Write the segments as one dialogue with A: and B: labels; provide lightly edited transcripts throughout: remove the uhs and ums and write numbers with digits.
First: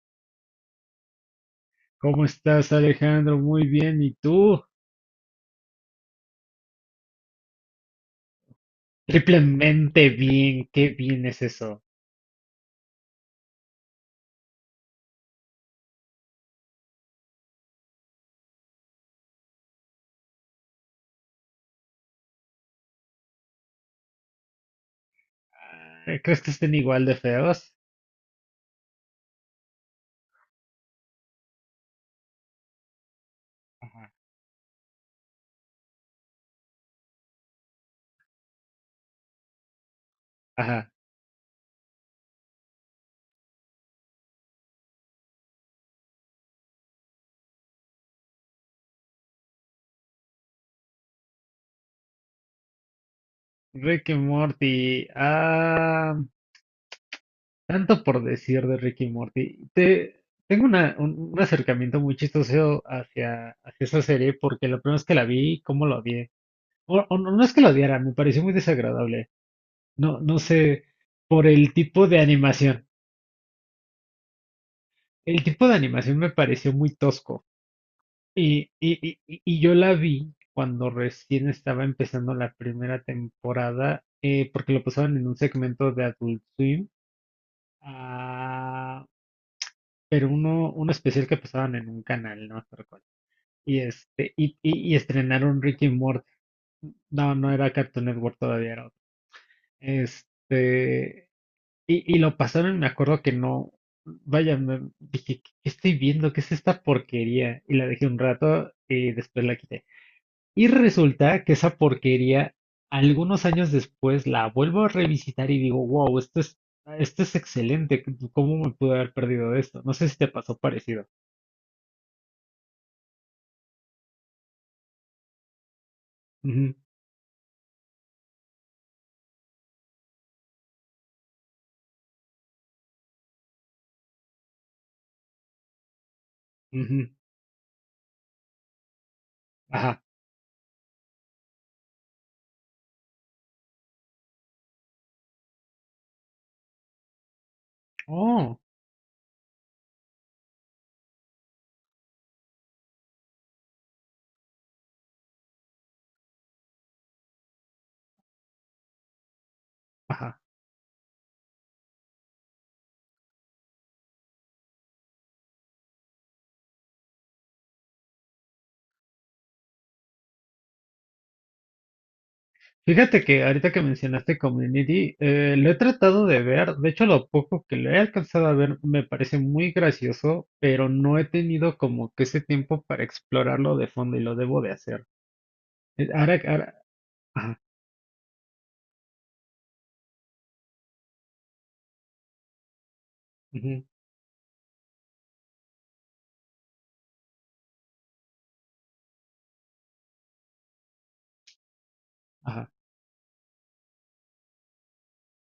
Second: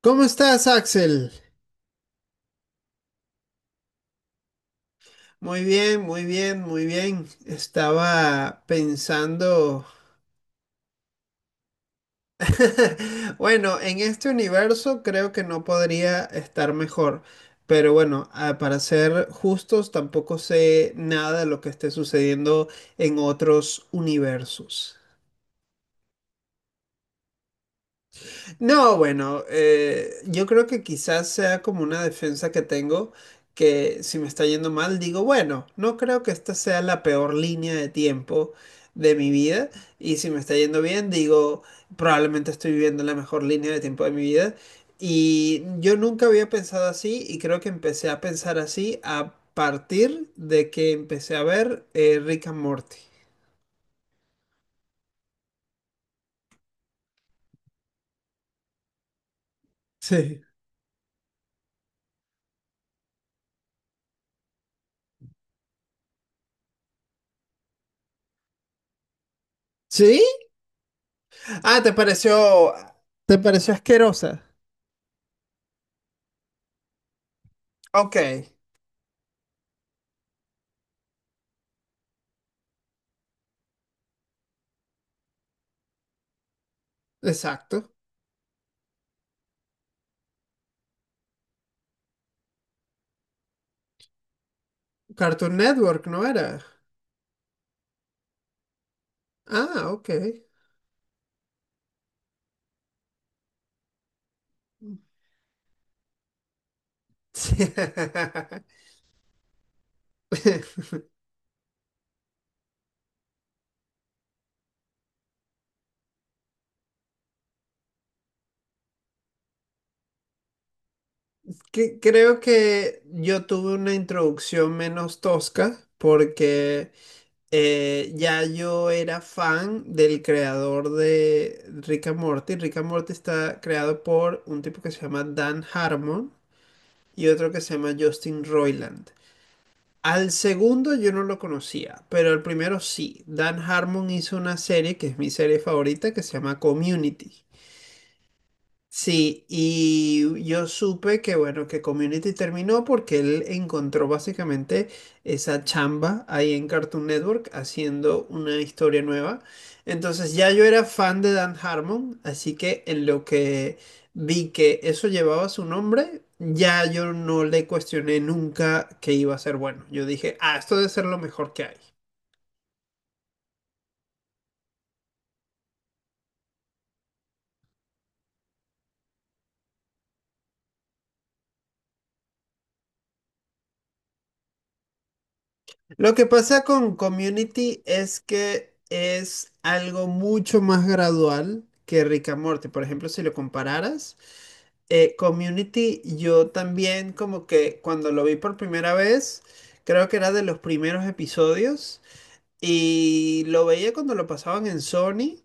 A: ¿Cómo estás, Axel?
B: ¿Cómo estás, Alejandro? Muy bien. ¿Y tú?
A: Muy bien, muy bien, muy bien. Estaba pensando,
B: Triplemente bien. Qué bien es eso.
A: bueno, en este universo creo que no podría estar mejor, pero bueno, para ser justos, tampoco sé nada de lo que esté sucediendo en otros universos.
B: Ay, ¿crees que estén igual de feos?
A: No, bueno, yo creo que quizás sea como una defensa que tengo, que
B: Ajá.
A: si me está yendo mal, digo, bueno, no creo que esta sea la peor línea de tiempo de mi vida, y si me está yendo
B: Ajá.
A: bien, digo, probablemente estoy viviendo la mejor línea de tiempo de mi vida, y yo nunca había pensado así, y creo que empecé a pensar así a partir de que empecé a ver Rick and Morty.
B: Rick y Morty. Ah, tanto por decir de Rick y Morty.
A: Sí.
B: Tengo un acercamiento muy chistoso hacia esa serie, porque la primera vez que la vi, ¿cómo lo odié? O no, no es que lo odiara, me pareció muy desagradable. No,
A: ¿Sí?
B: no sé, por el
A: Ah,
B: tipo de animación.
A: te pareció asquerosa?
B: El tipo de animación me pareció muy tosco.
A: Ok.
B: Y yo la vi cuando recién estaba empezando la primera temporada, porque lo pasaban en un segmento de Adult Swim,
A: Exacto.
B: ah, pero uno especial que pasaban en un canal, no me acuerdo cuál. Y
A: Cartoon
B: estrenaron Ricky
A: Network, ¿no
B: Morty.
A: era?
B: No, no era Cartoon Network todavía, era otro.
A: Ah, ok.
B: Este, y lo pasaron, me acuerdo que no, vaya, dije, qué estoy viendo? ¿Qué es esta
A: Sí.
B: porquería? Y la dejé un rato y después la quité. Y resulta que esa porquería, algunos años después, la vuelvo a revisitar y digo, wow, esto es excelente. ¿Cómo me pude haber perdido de esto? No sé si te pasó parecido.
A: Creo que yo tuve una introducción menos tosca
B: Ujú,
A: porque ya yo era fan del creador de Rick and Morty. Rick and Morty está creado por un tipo que se llama Dan Harmon
B: ujú.
A: y otro que se llama Justin Roiland.
B: Ajá.
A: Al segundo yo no lo conocía, pero el primero sí. Dan Harmon hizo una serie que es mi serie favorita que se llama Community.
B: Oh,
A: Sí, y yo supe que bueno, que Community terminó porque él encontró básicamente esa chamba ahí en Cartoon Network haciendo una historia nueva. Entonces
B: ajá.
A: ya yo era fan de Dan Harmon, así que en lo que vi que eso llevaba su nombre, ya yo no le cuestioné nunca que iba a ser bueno. Yo dije, ah, esto debe ser lo mejor que hay.
B: Fíjate que ahorita que mencionaste Community, lo he tratado de ver. De hecho, lo poco que lo he alcanzado a ver me parece muy gracioso, pero no he tenido como que ese tiempo para explorarlo de fondo y lo debo de hacer.
A: Lo que pasa
B: Ahora,
A: con
B: ajá,
A: Community es que es algo mucho más gradual que Rick and Morty. Por ejemplo, si lo
B: ujú,
A: compararas, Community, yo también como que cuando lo vi por primera vez, creo que era de los primeros episodios
B: ajá,
A: y lo veía cuando lo pasaban en Sony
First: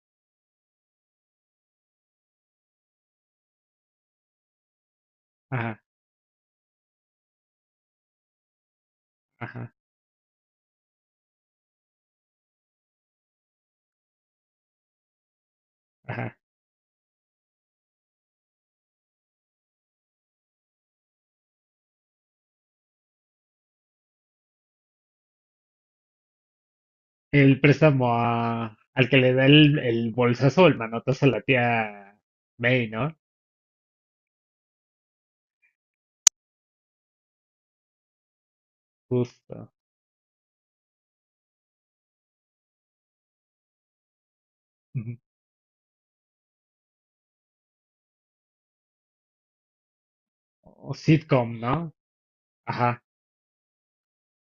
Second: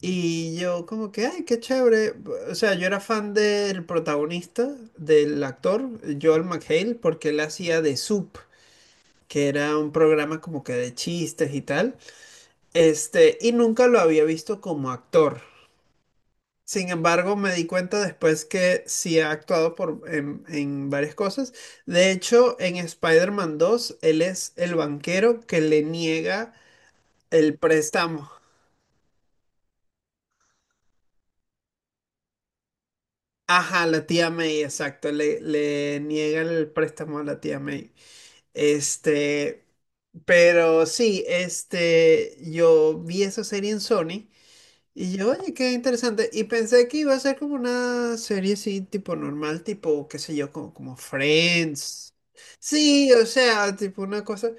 A: y yo como que, ay, qué chévere. O sea, yo era fan del protagonista, del
B: ajá,
A: actor, Joel McHale, porque él hacía de Soup que
B: ajá.
A: era un programa como que de chistes y tal, este, y nunca lo había visto como actor.
B: Ajá.
A: Sin embargo, me di cuenta después que sí ha actuado en varias cosas. De hecho, en Spider-Man 2, él es el banquero que le niega el
B: El préstamo
A: préstamo.
B: al que le da el bolsazo, el manotazo a la tía May, ¿no?
A: Ajá, la tía May, exacto, le niega el préstamo a la tía May. Este,
B: Justo.
A: pero sí, este, yo vi esa serie en Sony. Y
B: Ujú.
A: yo, oye, qué interesante. Y pensé que iba a ser como una serie así, tipo normal, tipo, qué sé yo, como,
B: O
A: como
B: sitcom, ¿no?
A: Friends.
B: Ajá,
A: Sí, o sea, tipo una cosa.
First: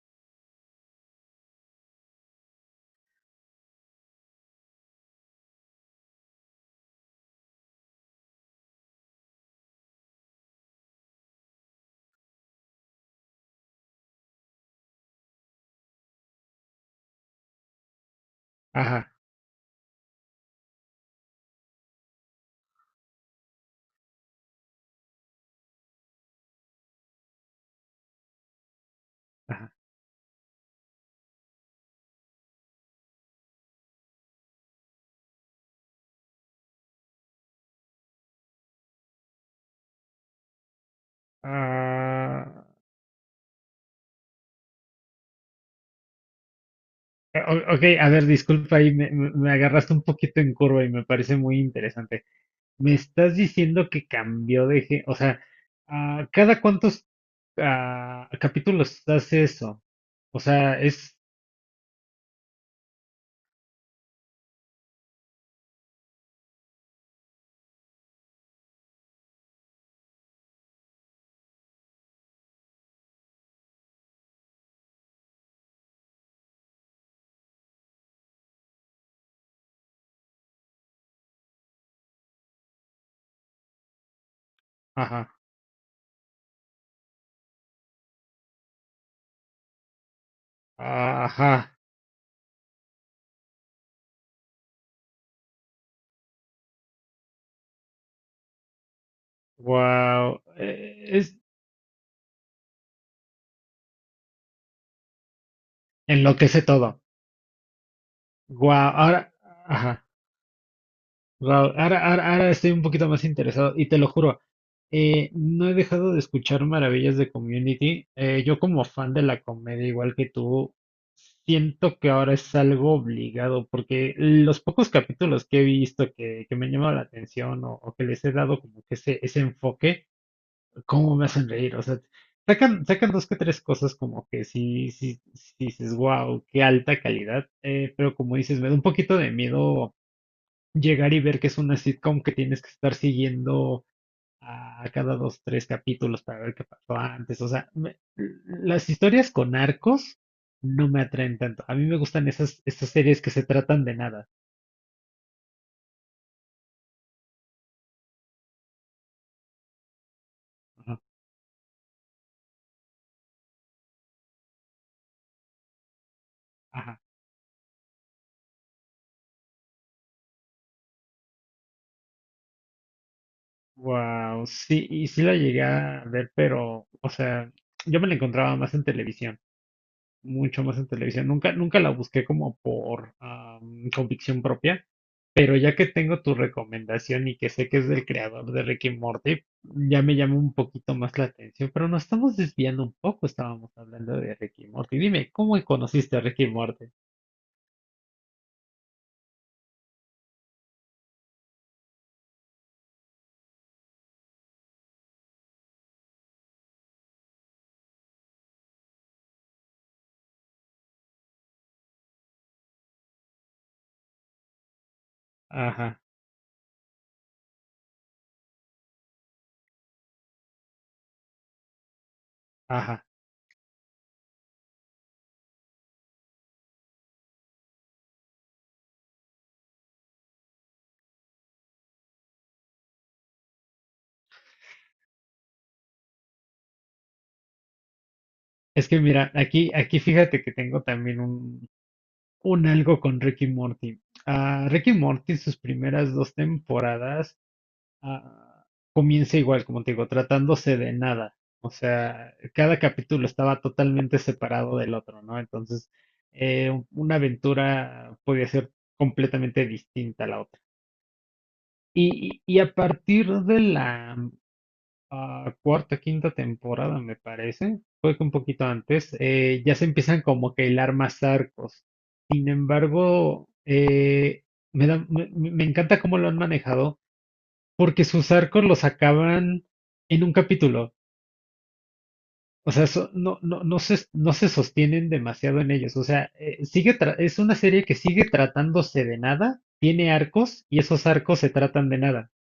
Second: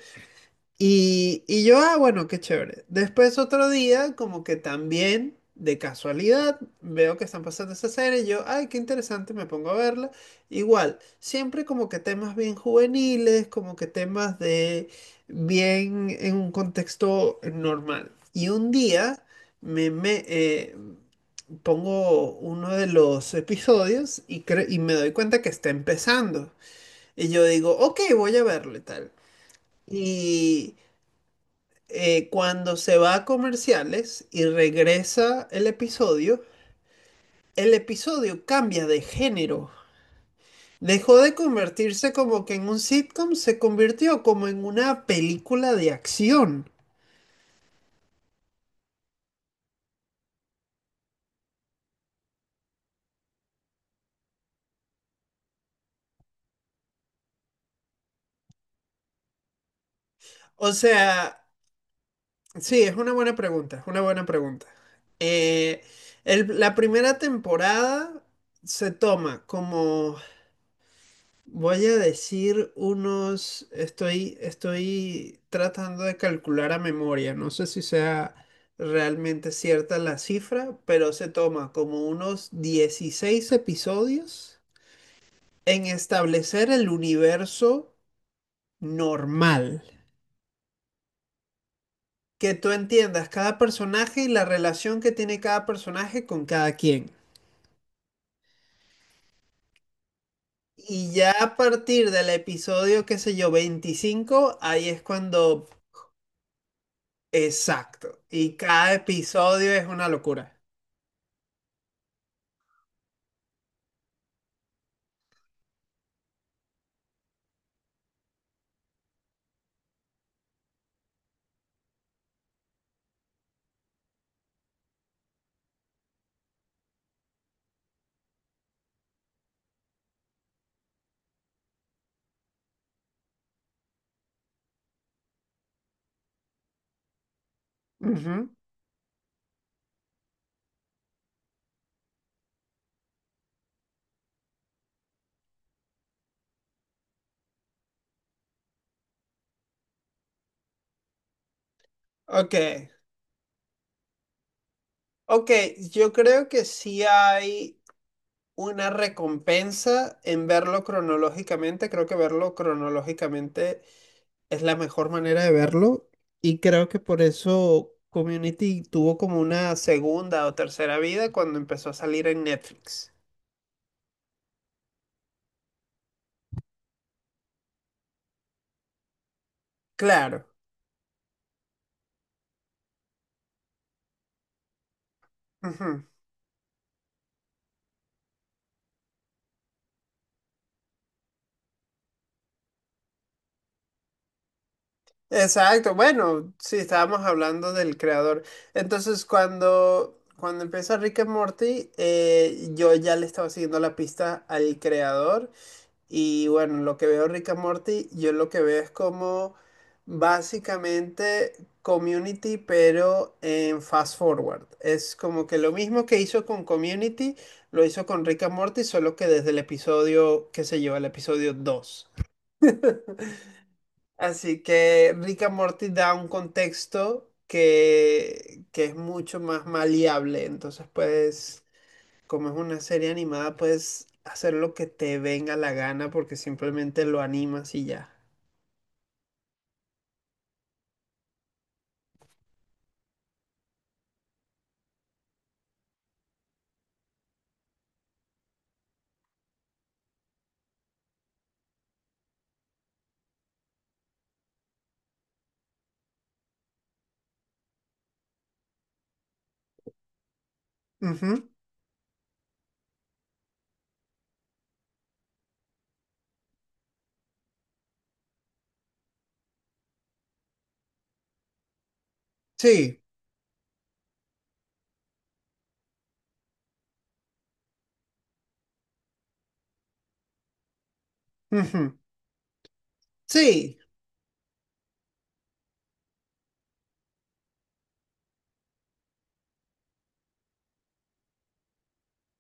A: Y yo, ah, bueno, qué chévere. Después otro día, como que también, de casualidad, veo que están pasando esa serie y yo, ay, qué interesante, me pongo a verla. Igual, siempre como que temas bien juveniles, como que temas de bien en un contexto normal. Y un
B: ajá,
A: día me, me pongo uno de los episodios y, y me doy cuenta que está empezando. Y yo digo, ok, voy a verlo y tal
B: ajá.
A: cuando se va a comerciales y regresa el episodio cambia de género. Dejó de convertirse como
B: Ah,
A: que en un sitcom, se convirtió como en una película de acción.
B: ok, a ver, disculpa, ahí me agarraste un poquito en curva y me parece muy interesante. Me estás diciendo que cambió de... O sea, ah, ¿cada cuántos capítulos hace eso? O
A: O
B: sea, es...
A: sea, sí, es una buena pregunta, es una buena pregunta. Eh, la primera temporada se toma como. Voy a decir unos, estoy tratando de calcular a memoria, no sé si sea realmente cierta la cifra, pero se toma como unos 16 episodios
B: Ajá,
A: en establecer el universo normal,
B: ajá.
A: que tú entiendas cada personaje y la relación que tiene cada personaje con cada quien.
B: Wow.
A: Y ya a partir del episodio, qué sé yo, 25 ahí es cuando.
B: Enloquece todo.
A: Exacto. Y
B: Guau,
A: cada
B: ahora,
A: episodio es
B: ajá,
A: una locura.
B: Raúl, ahora ahora estoy un poquito más interesado y te lo juro, no he dejado de escuchar maravillas de Community. Yo, como fan de la comedia, igual que tú, siento que ahora es algo obligado, porque los pocos capítulos que he visto que me han llamado la atención, o que les he dado como que ese enfoque, ¿cómo me hacen reír? O sea, sacan dos que tres cosas como que sí, sí dices, wow, qué alta calidad. Pero como
A: Ujú.
B: dices, me da un poquito de miedo llegar y ver que es una sitcom que tienes que estar siguiendo a cada dos, tres capítulos para ver qué pasó antes. O sea, las historias con arcos no me atraen tanto. A mí me gustan
A: Ok,
B: esas, esas series que se tratan de nada.
A: ok, yo creo que sí hay una recompensa en verlo
B: Ajá.
A: cronológicamente. Creo que verlo cronológicamente es la mejor manera de verlo y creo que
B: Ajá.
A: por eso Community tuvo como una segunda o tercera vida cuando empezó a salir en Netflix.
B: Wow, sí, y sí la llegué a ver, pero, o sea, yo me la encontraba más en televisión.
A: Claro.
B: Mucho más en televisión. Nunca, nunca la busqué como por convicción propia, pero ya que
A: Ujú.
B: tengo tu recomendación y que sé que es del creador de Rick y Morty, ya me llama un poquito más la atención. Pero nos estamos desviando un poco, estábamos hablando de Rick y Morty. Dime, ¿cómo
A: Exacto,
B: conociste a Rick y
A: bueno, sí,
B: Morty?
A: estábamos hablando del creador. Entonces, cuando empieza Rick and Morty, yo ya le estaba siguiendo la pista al creador. Y bueno, lo que veo Rick and Morty, yo lo que veo es como básicamente Community, pero en fast forward. Es como que lo
B: Ajá,
A: mismo que hizo con Community, lo hizo con Rick and Morty, solo que desde el episodio, qué sé yo, el episodio 2.
B: ajá.
A: Así que Rick and Morty da un contexto que es mucho más maleable. Entonces puedes, como es una serie animada, puedes hacer lo que te venga la gana porque simplemente lo animas y ya.
B: Es que mira, aquí fíjate que tengo también un algo con Rick y Morty. A Rick y Morty, sus primeras dos temporadas, ah, comienza igual, como te digo, tratándose de nada. O sea, cada capítulo estaba totalmente separado del otro, ¿no? Entonces, una aventura podía ser completamente distinta a la otra.
A: Ujú.
B: Y a partir de la cuarta, quinta temporada, me parece, fue que un poquito antes, ya se empiezan como que a hilar más arcos. Sin
A: Sí.
B: embargo, me da- me me- me encanta cómo lo han manejado, porque sus arcos los acaban en un capítulo.
A: Ujú.
B: O sea, no, no,
A: Sí.
B: no se sostienen demasiado en ellos. O sea, es una serie que sigue tratándose de nada, tiene arcos y esos arcos se tratan de nada.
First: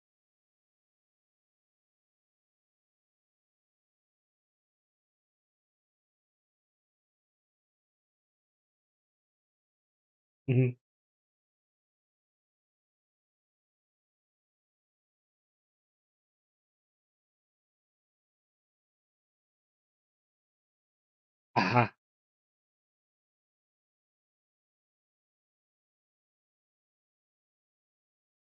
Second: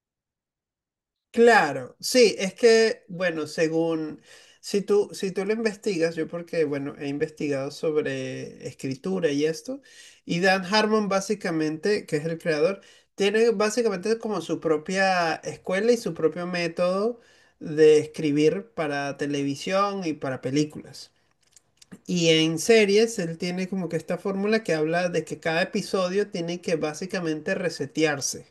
A: Claro, sí, es que, bueno, según, si tú lo investigas, yo porque, bueno, he investigado sobre escritura y esto, y Dan
B: Ujú.
A: Harmon básicamente, que es el creador, tiene básicamente como su propia escuela y su propio método de escribir para televisión y para películas.
B: Ajá,
A: Y en series, él tiene como que esta fórmula que habla de que cada episodio tiene que básicamente resetearse.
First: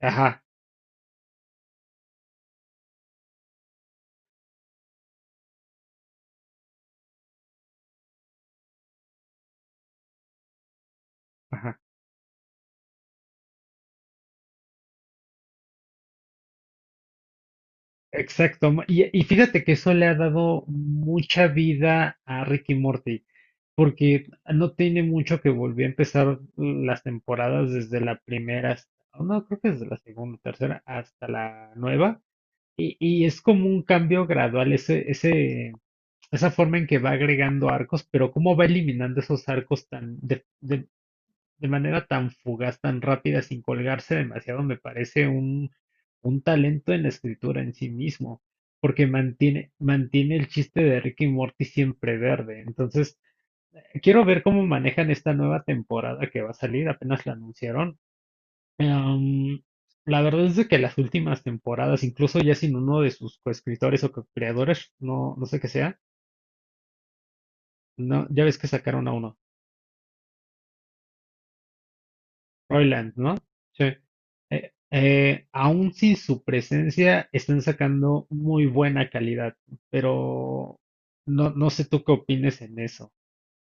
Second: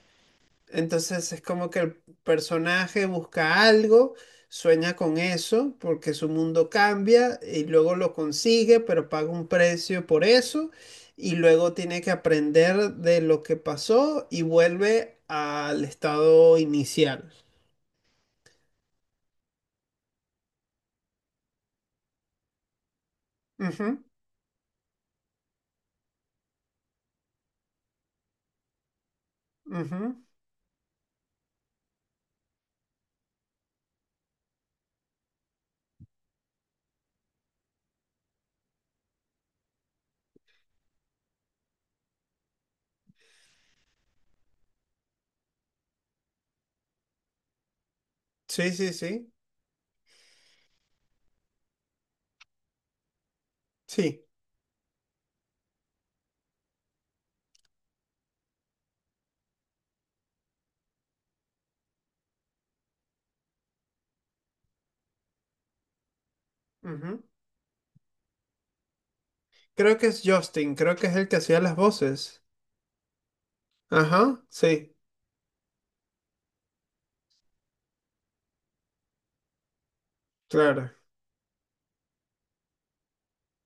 B: ajá,
A: Entonces es como que el personaje busca algo, sueña con eso, porque su mundo cambia y luego lo consigue, pero paga un precio por eso y luego
B: ajá.
A: tiene que aprender de lo que pasó y vuelve al estado inicial.
B: Exacto. Y fíjate que eso le ha dado mucha vida a Rick y Morty, porque no tiene mucho que volvió a empezar las temporadas desde la primera, no, creo que desde
A: Ujú,
B: la
A: ujú.
B: segunda, tercera, hasta la nueva. Y es como un cambio gradual, ese, esa forma en que va agregando arcos, pero cómo va eliminando esos arcos de manera tan fugaz, tan rápida, sin colgarse demasiado. Me parece un talento en la escritura en sí mismo,
A: Sí, sí,
B: porque
A: sí,
B: mantiene, mantiene el chiste de Rick y Morty siempre verde. Entonces,
A: sí.
B: quiero ver cómo manejan esta nueva temporada que va a salir, apenas la anunciaron. Em, la verdad es de que las últimas temporadas, incluso ya sin uno de sus coescritores o co-creadores, no, no sé qué sea,
A: Ujú.
B: no, ya ves que sacaron a uno,
A: Creo que es Justin, creo que es el que hacía las voces.
B: Roiland, ¿no? Sí.
A: Ajá, sí,
B: Aún sin su presencia, están sacando muy buena calidad, pero
A: claro.
B: no, no sé tú qué opines en eso.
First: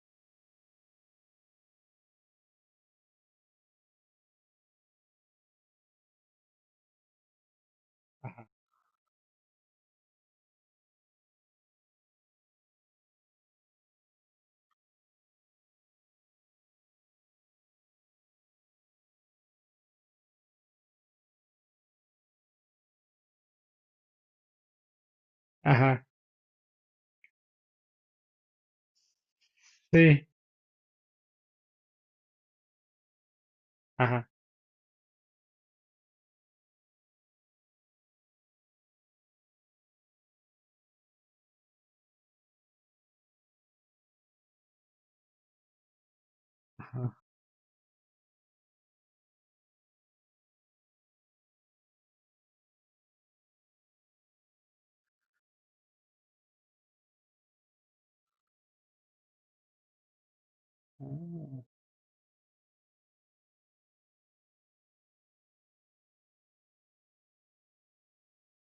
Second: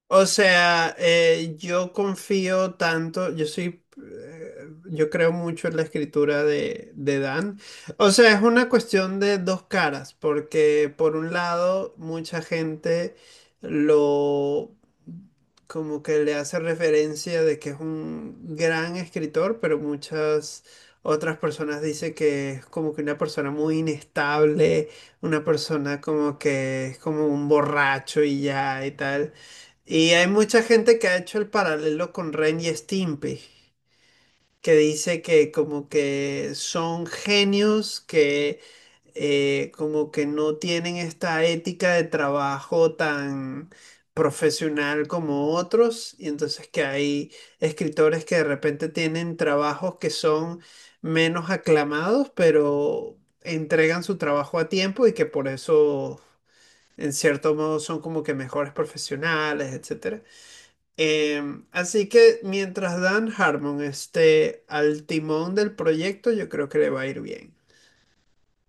A: O sea, yo confío tanto, yo soy, yo creo mucho en la escritura de Dan. O sea, es
B: Ajá,
A: una cuestión de dos caras, porque por un lado, mucha gente lo, como que le hace referencia de que es un gran escritor, pero muchas otras personas dicen que es como que una persona muy inestable, una persona
B: ajá,
A: como que es como un borracho y ya y tal. Y
B: sí,
A: hay mucha gente que ha hecho el paralelo con Ren y Stimpy,
B: ajá,
A: que dice que como que son genios que como que no tienen esta ética de trabajo tan profesional como otros, y entonces que
B: ajá.
A: hay escritores que de repente tienen trabajos que son menos aclamados, pero entregan su trabajo a tiempo y que por eso en cierto modo son como que mejores profesionales, etcétera.
B: Ah.
A: Así que mientras Dan Harmon esté al timón del proyecto, yo creo que le va a ir bien.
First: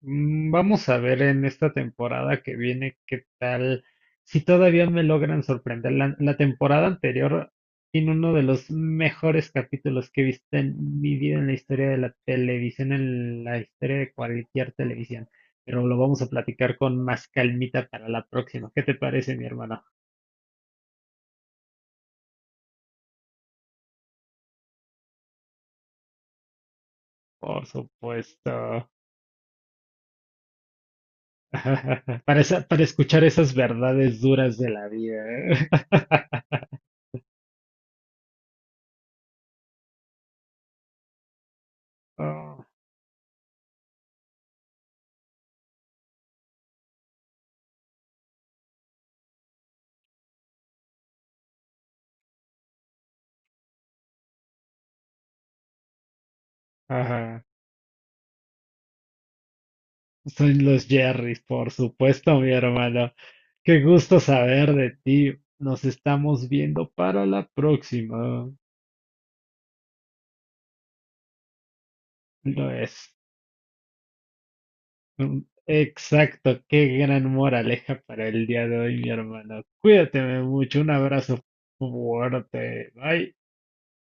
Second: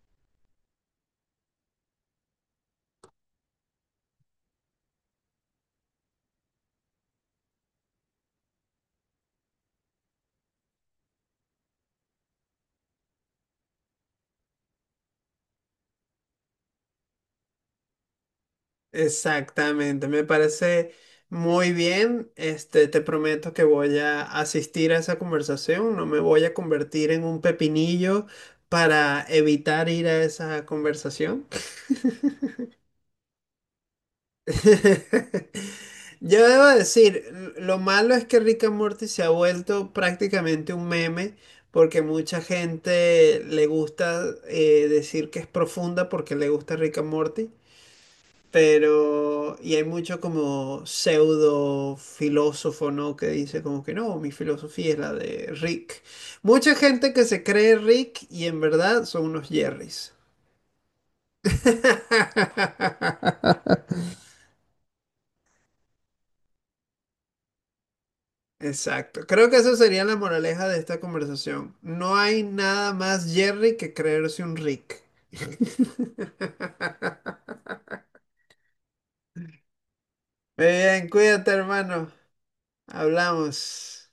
B: Vamos a ver en esta temporada que viene qué tal, si todavía me logran sorprender. La temporada anterior tiene uno de los mejores capítulos que he visto en mi vida, en la historia de la televisión, en la historia de cualquier televisión. Pero lo vamos a platicar con más calmita para la próxima. ¿Qué te parece, mi hermana?
A: Exactamente, me parece muy bien. Este, te prometo que voy a asistir a esa conversación. No me voy a convertir en un
B: Por
A: pepinillo
B: supuesto.
A: para evitar ir a esa conversación.
B: Para escuchar esas verdades duras de la vida.
A: Yo debo decir, lo malo es que Rick and Morty se ha vuelto prácticamente un meme porque mucha
B: Oh,
A: gente le gusta decir que es profunda porque le gusta Rick and Morty, pero y hay mucho como pseudo filósofo, ¿no? Que dice como que no, mi filosofía es la de Rick. Mucha gente que se
B: ajá.
A: cree Rick y en verdad son unos Jerrys.
B: Son los Jerrys, por supuesto, mi hermano. Qué gusto saber de ti. Nos estamos viendo para la próxima.
A: Exacto. Creo que esa sería la moraleja de esta conversación. No hay
B: Lo
A: nada
B: es.
A: más Jerry que creerse un Rick.
B: Mm, Exacto, qué gran moraleja para el día de hoy, mi hermano. Cuídate
A: Muy
B: mucho, un
A: bien,
B: abrazo
A: cuídate, hermano.
B: fuerte. Bye.
A: Hablamos.